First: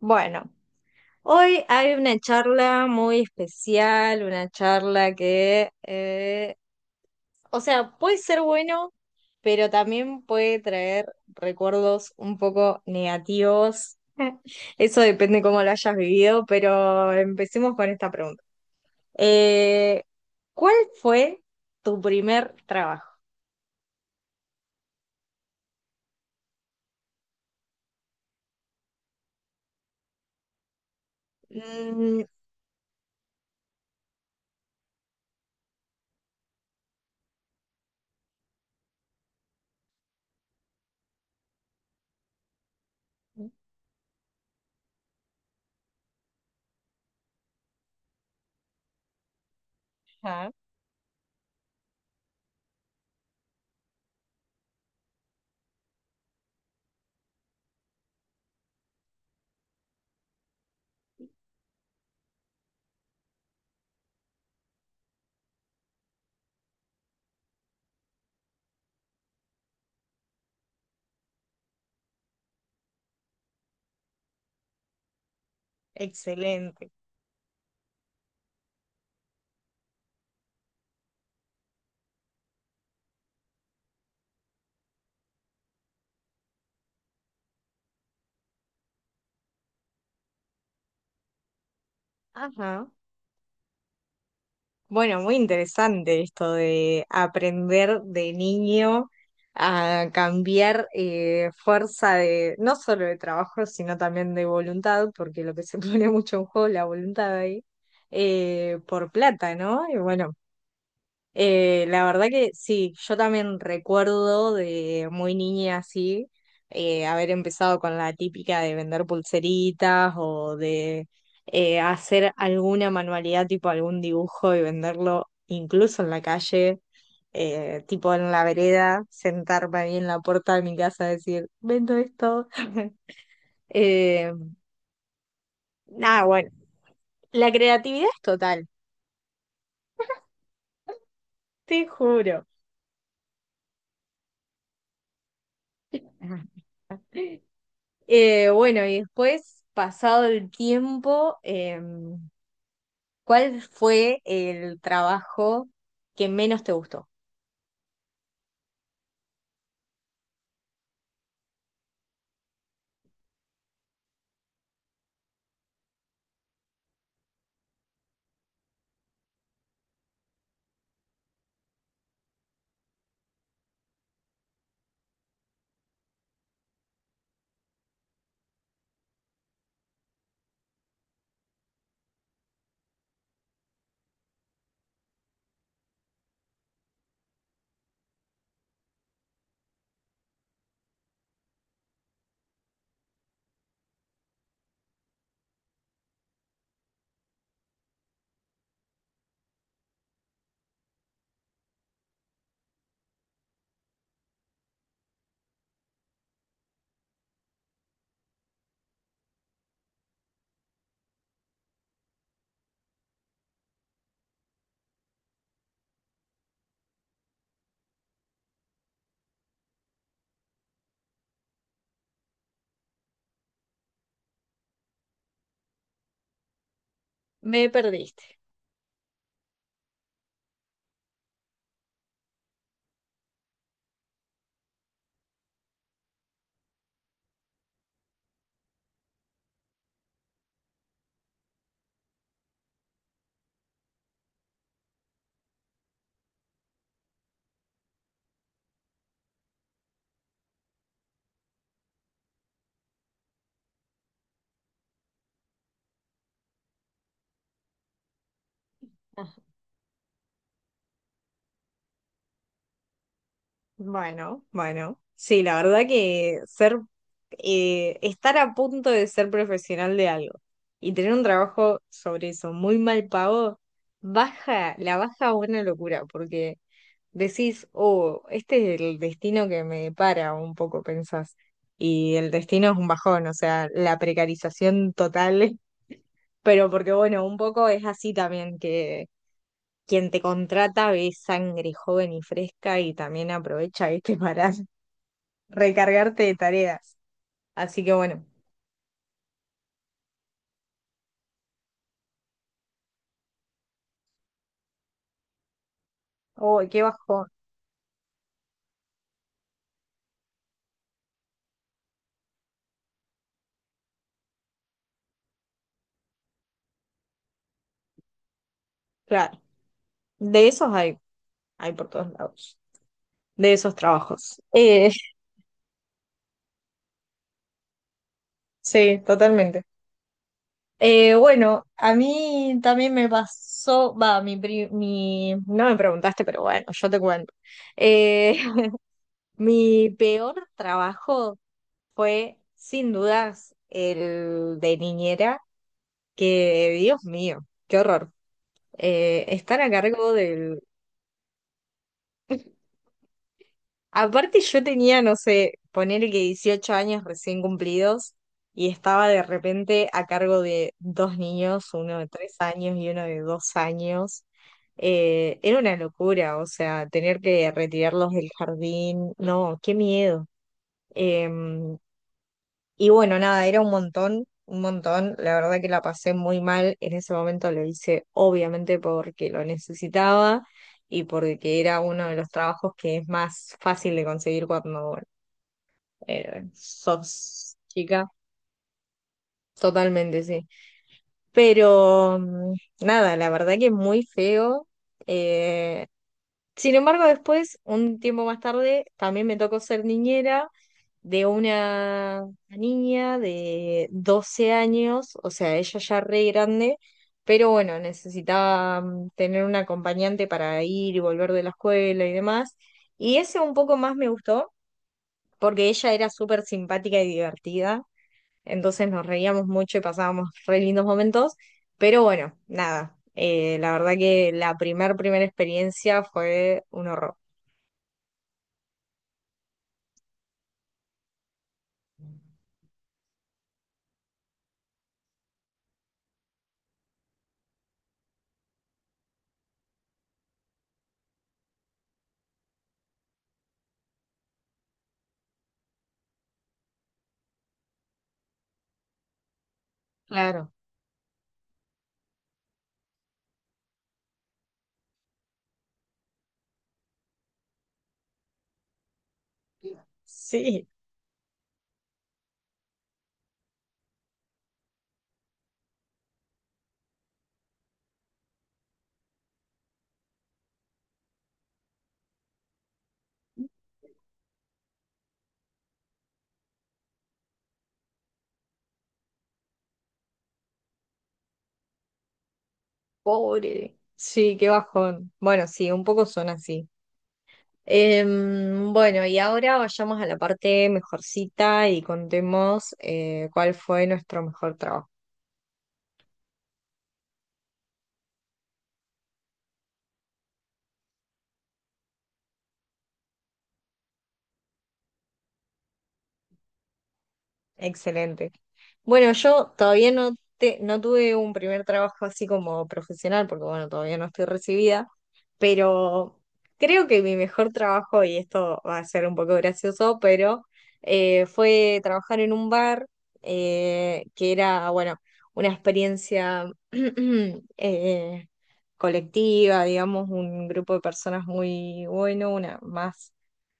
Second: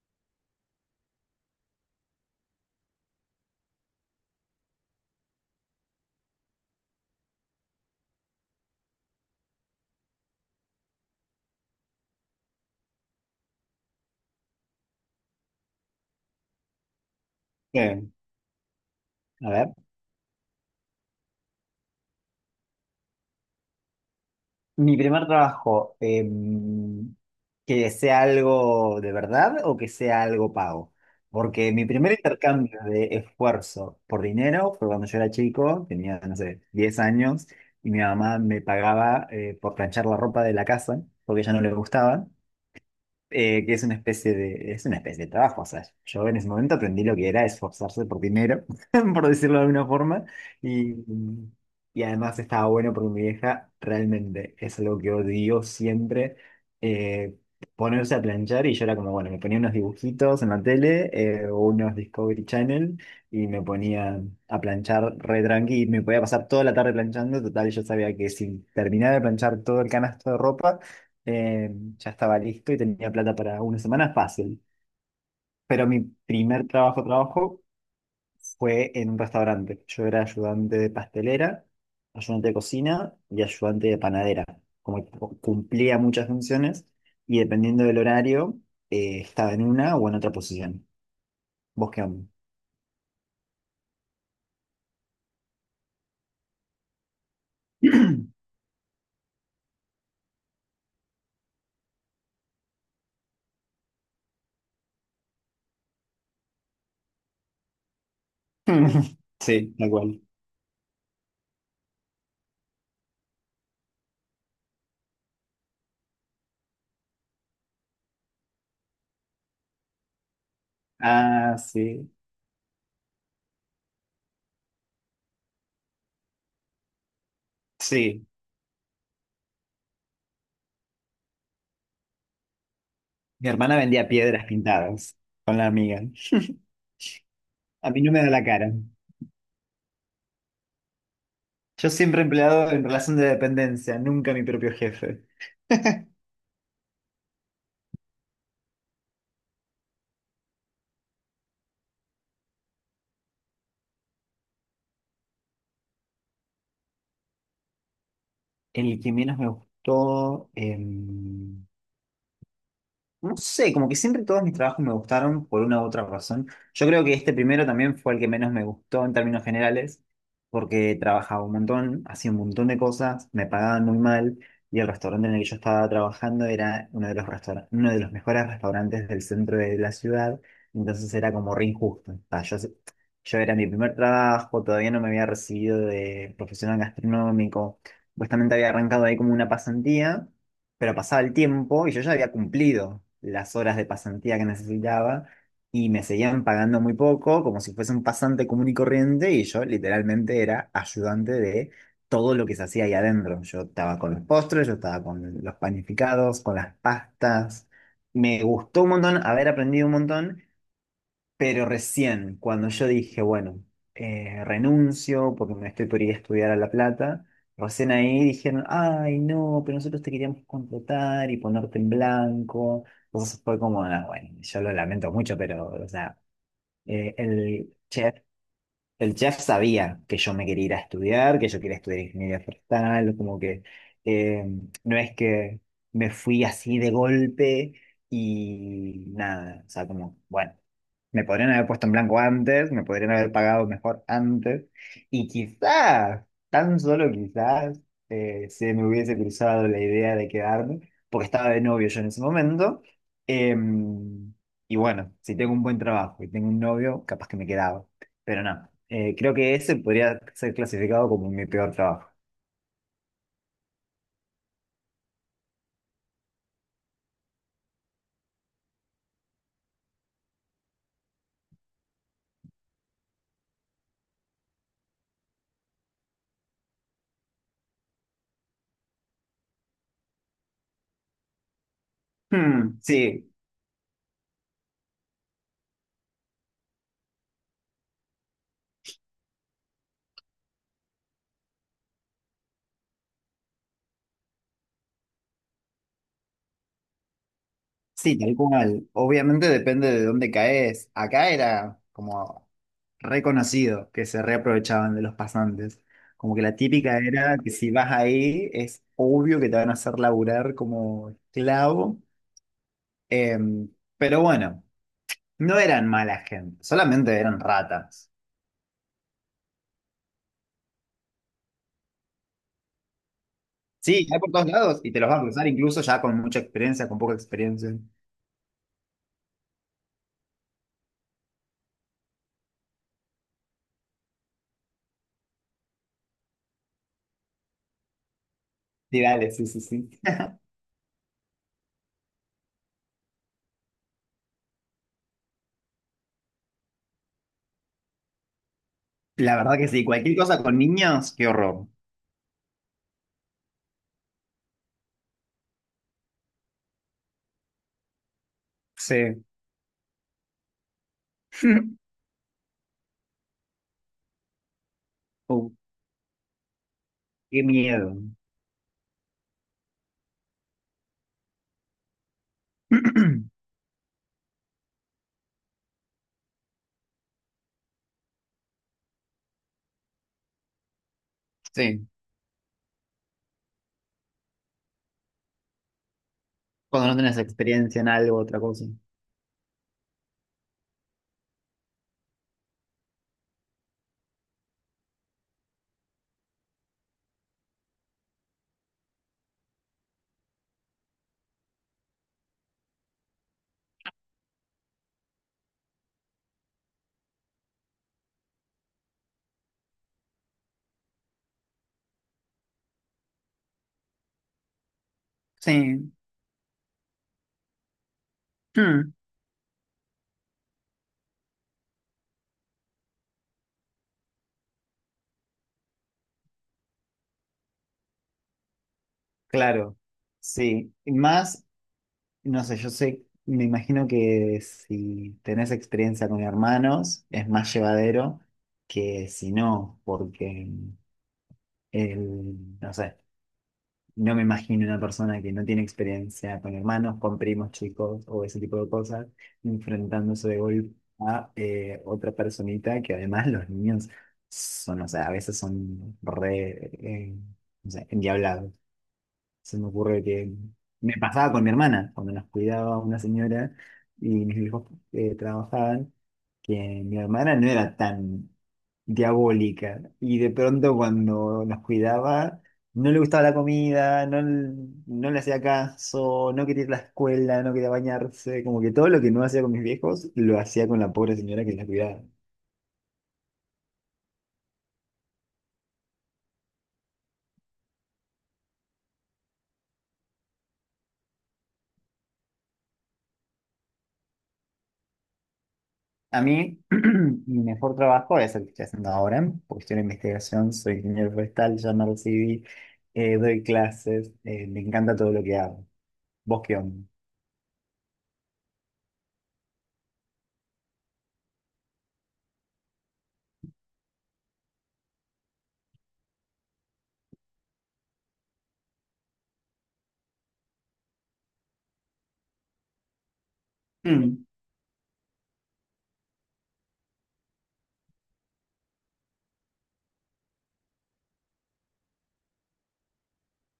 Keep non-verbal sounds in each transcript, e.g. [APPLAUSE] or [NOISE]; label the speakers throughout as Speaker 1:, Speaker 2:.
Speaker 1: Bueno, hoy hay una charla muy especial, una charla que, o sea, puede ser bueno, pero también puede traer recuerdos un poco negativos. [LAUGHS] Eso depende cómo lo hayas vivido, pero empecemos con esta
Speaker 2: Bien,
Speaker 1: pregunta.
Speaker 2: a ver.
Speaker 1: Eh, ¿Cuál fue tu primer trabajo?
Speaker 2: Mi primer trabajo, que sea algo de verdad o que sea algo pago. Porque mi primer
Speaker 1: Mm,
Speaker 2: intercambio de esfuerzo por dinero fue cuando yo era chico, tenía, no sé, 10 años, y mi mamá me pagaba por planchar la ropa de la casa, porque a ella no le gustaba. Que es una especie de, es una especie de trabajo. O sea, yo en ese momento aprendí lo que era esforzarse por dinero, [LAUGHS] por decirlo de alguna forma,
Speaker 1: ajá,
Speaker 2: y, y además estaba bueno porque mi vieja realmente es algo que odió siempre, eh, ponerse a planchar y yo era como, bueno, me ponía unos dibujitos en la tele o unos Discovery Channel y me ponía a planchar re tranqui y me podía pasar toda la tarde planchando, total yo sabía que si terminaba de planchar todo el canasto de ropa, eh, ya estaba listo y tenía plata para una semana fácil. Pero mi primer
Speaker 1: excelente.
Speaker 2: trabajo, trabajo fue en un restaurante. Yo era ayudante de pastelera, ayudante de cocina y ayudante de panadera. Como que cumplía muchas funciones y dependiendo del horario, estaba en una o en otra posición. ¿Vos qué onda?
Speaker 1: Ajá. Bueno, muy interesante esto de aprender de niño a cambiar fuerza de, no solo de trabajo, sino también de voluntad, porque lo que se [LAUGHS] pone mucho en juego es la voluntad ahí, por
Speaker 2: [LAUGHS]
Speaker 1: plata,
Speaker 2: Sí,
Speaker 1: ¿no?
Speaker 2: tal
Speaker 1: Y
Speaker 2: cual.
Speaker 1: bueno, la verdad que sí, yo también recuerdo de muy niña así, haber empezado con la típica de vender pulseritas o de
Speaker 2: Ah,
Speaker 1: eh,
Speaker 2: sí.
Speaker 1: hacer alguna manualidad, tipo algún dibujo y venderlo incluso en la calle, tipo
Speaker 2: Sí.
Speaker 1: en la vereda, sentarme ahí en la puerta de mi casa a decir, vendo esto. [LAUGHS]
Speaker 2: Mi hermana vendía
Speaker 1: Eh,
Speaker 2: piedras pintadas con la amiga.
Speaker 1: nada, bueno,
Speaker 2: [LAUGHS]
Speaker 1: la
Speaker 2: A mí
Speaker 1: creatividad
Speaker 2: no
Speaker 1: es
Speaker 2: me da la
Speaker 1: total,
Speaker 2: cara.
Speaker 1: te
Speaker 2: Yo siempre
Speaker 1: juro.
Speaker 2: empleado en relación de dependencia, nunca mi propio jefe. [LAUGHS]
Speaker 1: Bueno, y después, pasado el tiempo, ¿cuál fue el trabajo que menos te gustó?
Speaker 2: El que menos me gustó, no sé, como que siempre todos mis trabajos me gustaron por una u otra razón. Yo creo que este primero también fue el que menos me gustó en términos generales, porque trabajaba un montón, hacía un montón de cosas, me pagaban muy mal y el restaurante en el que yo estaba trabajando era uno de los restaura- uno de los mejores restaurantes del centro de la ciudad, entonces era como re injusto. O sea, yo era mi primer trabajo, todavía no me había recibido de profesional gastronómico, supuestamente había arrancado ahí como una pasantía. Pero pasaba el tiempo y yo ya había cumplido las horas de pasantía que necesitaba y me seguían pagando muy poco, como si fuese un pasante común y corriente, y yo literalmente era ayudante de todo lo que se hacía ahí adentro. Yo estaba con los postres, yo estaba con los panificados, con las pastas. Me gustó un montón haber aprendido un montón, pero recién, cuando yo dije, bueno, renuncio porque me estoy por ir a estudiar a La Plata, recién ahí dijeron, ay, no, pero nosotros te queríamos contratar y ponerte en blanco. Entonces fue como, "Ah, bueno, yo lo lamento mucho, pero, o sea, eh,
Speaker 1: Me
Speaker 2: el chef,
Speaker 1: perdiste.
Speaker 2: el chef sabía que yo me quería ir a estudiar, que yo quería estudiar ingeniería forestal, como que eh, no es que me fui así de golpe y nada, o sea, como, bueno. Me podrían haber puesto en blanco antes, me podrían haber pagado mejor antes, y quizás, tan solo quizás, se me hubiese cruzado la idea de quedarme, porque estaba de novio yo en ese momento. em, y bueno, si tengo un buen trabajo y tengo un novio, capaz que me quedaba. Pero no,
Speaker 1: Ah,
Speaker 2: creo que ese podría ser clasificado como mi peor trabajo.
Speaker 1: bueno, bueno. Sí, la verdad que ser, estar a punto de ser profesional de algo y tener un trabajo sobre eso muy mal pago, baja, la baja a una locura, porque decís, oh, este es el destino que me depara, un poco pensás. Y el destino es
Speaker 2: Hmm,
Speaker 1: un bajón,
Speaker 2: sí,
Speaker 1: o sea, la precarización total, [LAUGHS] pero porque bueno, un poco es así también que quien te contrata ve sangre joven y fresca y también aprovecha, viste, [LAUGHS] para recargarte de tareas. Así que
Speaker 2: sí,
Speaker 1: bueno,
Speaker 2: tal cual. Obviamente depende de dónde caes. Acá era como reconocido que se reaprovechaban de los pasantes. Como que la
Speaker 1: oh, qué
Speaker 2: típica
Speaker 1: bajón.
Speaker 2: era que si vas ahí es obvio que te van a hacer laburar como esclavo. Em, pero bueno, no eran mala gente, solamente eran ratas.
Speaker 1: Claro, de esos hay, hay por todos lados, de esos
Speaker 2: Sí, hay por
Speaker 1: trabajos.
Speaker 2: todos lados y te los vas a cruzar incluso ya con mucha experiencia, con poca experiencia.
Speaker 1: [LAUGHS] Sí, totalmente. Bueno, a mí también me pasó, va, mi, no me preguntaste, pero bueno, yo te cuento. Eh,
Speaker 2: Sí,
Speaker 1: [LAUGHS]
Speaker 2: dale, sí, sí,
Speaker 1: mi
Speaker 2: sí.
Speaker 1: peor trabajo fue, sin dudas, el de niñera, que, Dios mío, qué horror.
Speaker 2: La verdad
Speaker 1: Estar
Speaker 2: que
Speaker 1: a
Speaker 2: sí,
Speaker 1: cargo
Speaker 2: cualquier cosa con
Speaker 1: del.
Speaker 2: niños, qué horror.
Speaker 1: Aparte yo tenía, no sé, ponerle que 18 años recién cumplidos y estaba de
Speaker 2: Sí.
Speaker 1: repente a cargo de dos niños, uno
Speaker 2: [LAUGHS]
Speaker 1: de tres años y uno de dos años.
Speaker 2: Oh,
Speaker 1: Era una locura, o sea, tener
Speaker 2: qué
Speaker 1: que
Speaker 2: miedo.
Speaker 1: retirarlos del jardín, no, qué miedo. Eh, y bueno, nada,
Speaker 2: [CLEARS THROAT]
Speaker 1: era un montón, un montón. La verdad que la pasé muy mal. En ese momento lo hice obviamente porque lo necesitaba y porque era
Speaker 2: Sí,
Speaker 1: uno de los trabajos que es más fácil de conseguir cuando
Speaker 2: cuando no tenés
Speaker 1: sos
Speaker 2: experiencia en
Speaker 1: chica.
Speaker 2: algo, otra cosa.
Speaker 1: Totalmente, sí. Pero mm, nada, la verdad que es muy feo. Eh, sin embargo, después, un tiempo más tarde, también me tocó ser niñera de una niña de 12 años, o sea, ella ya re grande, pero bueno, necesitaba mm, tener un acompañante para ir y volver de la escuela y demás. Y ese un poco más me gustó porque ella
Speaker 2: Sí.
Speaker 1: era súper simpática y divertida, entonces
Speaker 2: Hmm.
Speaker 1: nos reíamos mucho y pasábamos re lindos momentos, pero bueno, nada, la verdad que la primera experiencia fue un horror.
Speaker 2: Claro, sí. Y más, no sé, yo sé, me imagino que si tenés experiencia con hermanos es más llevadero que si no, porque el, no sé, no me imagino una persona que no tiene experiencia con hermanos, con primos chicos o ese tipo de cosas, enfrentándose de
Speaker 1: Claro.
Speaker 2: golpe a otra personita que además los niños son, o sea, a veces son re, no sé, endiablados. Se me ocurre que
Speaker 1: Sí.
Speaker 2: me pasaba con mi hermana, cuando nos cuidaba una señora y mis hijos trabajaban, que mi hermana no era tan diabólica y de pronto cuando nos cuidaba no le gustaba la comida, no, no le hacía caso, no quería ir a la escuela, no quería bañarse, como que todo lo que no hacía con mis viejos lo hacía con la pobre señora que la cuidaba.
Speaker 1: Pobre. Sí, qué bajón. Bueno, sí, un poco son así. Bueno, y ahora vayamos a la parte mejorcita y contemos cuál fue nuestro mejor trabajo.
Speaker 2: A mí, [CLEARS THROAT] mi mejor trabajo es el que estoy haciendo ahora, porque estoy en investigación, soy ingeniero forestal, ya me recibí, doy clases, me encanta todo lo que hago. ¿Vos qué onda?
Speaker 1: Excelente. Bueno, yo todavía no, te, no tuve un primer trabajo así como profesional, porque bueno, todavía no estoy recibida, pero creo que mi mejor trabajo, y esto va a ser un poco gracioso, pero fue trabajar en un bar
Speaker 2: Mm,
Speaker 1: que era, bueno, una experiencia [CLEARS THROAT] eh, colectiva, digamos, un grupo de personas muy bueno, una más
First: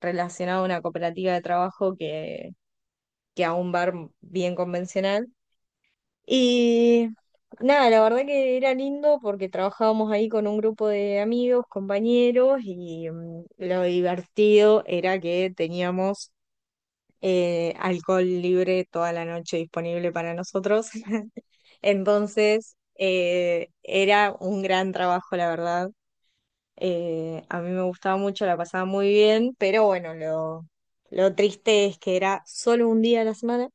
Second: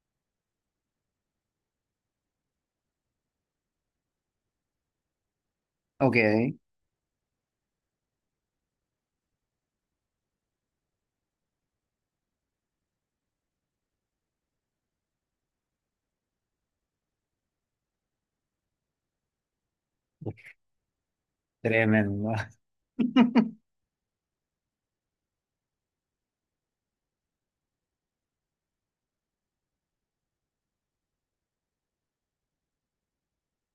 Speaker 1: relacionada a una cooperativa de trabajo que a un bar bien convencional.
Speaker 2: ok.
Speaker 1: Y nada, la verdad que era lindo porque trabajábamos ahí con un grupo de amigos, compañeros, y mm, lo divertido era que teníamos alcohol libre toda la noche disponible para nosotros. [LAUGHS]
Speaker 2: Tremendo.
Speaker 1: Entonces,
Speaker 2: [LAUGHS]
Speaker 1: era un gran trabajo, la verdad. A mí me gustaba mucho, la pasaba muy bien, pero bueno, lo triste es que era solo un día a la semana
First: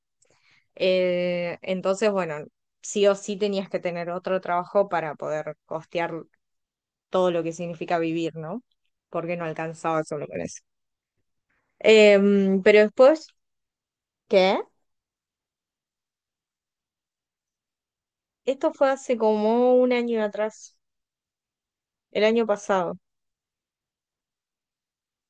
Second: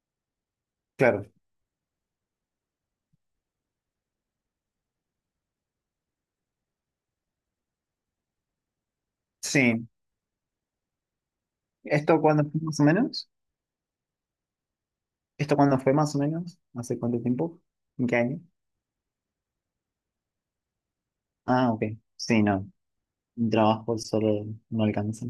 Speaker 2: Claro,
Speaker 1: entonces, bueno, sí o sí tenías que tener otro trabajo para poder costear todo lo que significa vivir, ¿no? Porque no
Speaker 2: sí.
Speaker 1: alcanzaba solo con eso.
Speaker 2: ¿Esto cuándo fue
Speaker 1: Pero
Speaker 2: más o
Speaker 1: después,
Speaker 2: menos?
Speaker 1: ¿qué?
Speaker 2: ¿Esto cuándo fue más o menos? ¿Hace cuánto tiempo? ¿En qué año?
Speaker 1: Esto fue hace como un año atrás,
Speaker 2: Ah, ok.
Speaker 1: el
Speaker 2: Sí,
Speaker 1: año
Speaker 2: no.
Speaker 1: pasado.
Speaker 2: Un trabajo solo no alcanza.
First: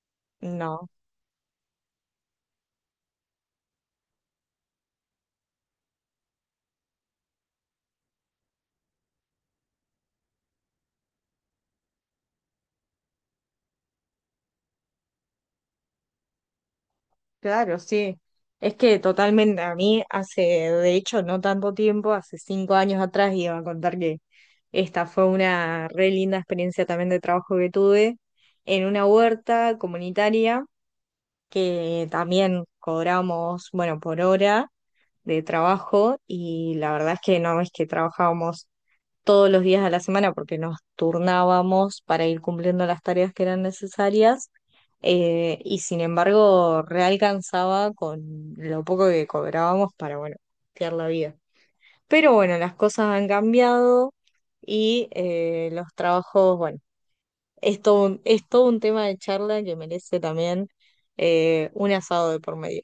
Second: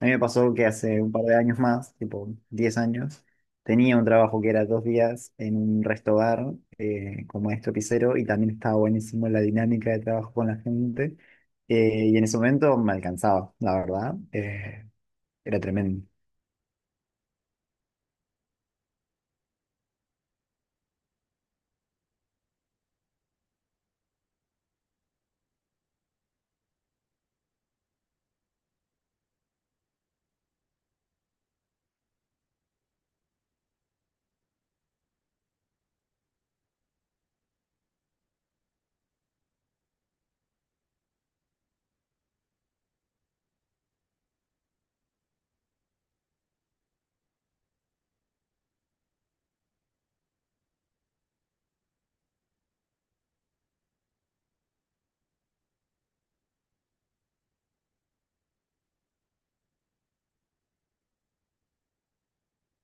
Speaker 2: A mí me pasó que
Speaker 1: No,
Speaker 2: hace un par de años más, tipo 10 años, tenía un trabajo que era 2 días en un resto bar como maestro pisero y también estaba buenísimo la dinámica de trabajo con la gente. Y en ese momento me alcanzaba, la verdad. Era tremendo.
Speaker 1: claro, sí. Es que totalmente, a mí hace, de hecho, no tanto tiempo, hace 5 años atrás iba a contar que esta fue una re linda experiencia también de trabajo que tuve en una huerta comunitaria que también cobramos, bueno, por hora de trabajo y la verdad es que no es que trabajábamos todos los días de la semana porque nos turnábamos para ir cumpliendo las tareas que eran necesarias y sin embargo realcanzaba con lo poco que cobrábamos para, bueno, costear la vida. Pero bueno, las cosas han cambiado y los trabajos, bueno, es todo un tema de charla que merece también un asado de por medio.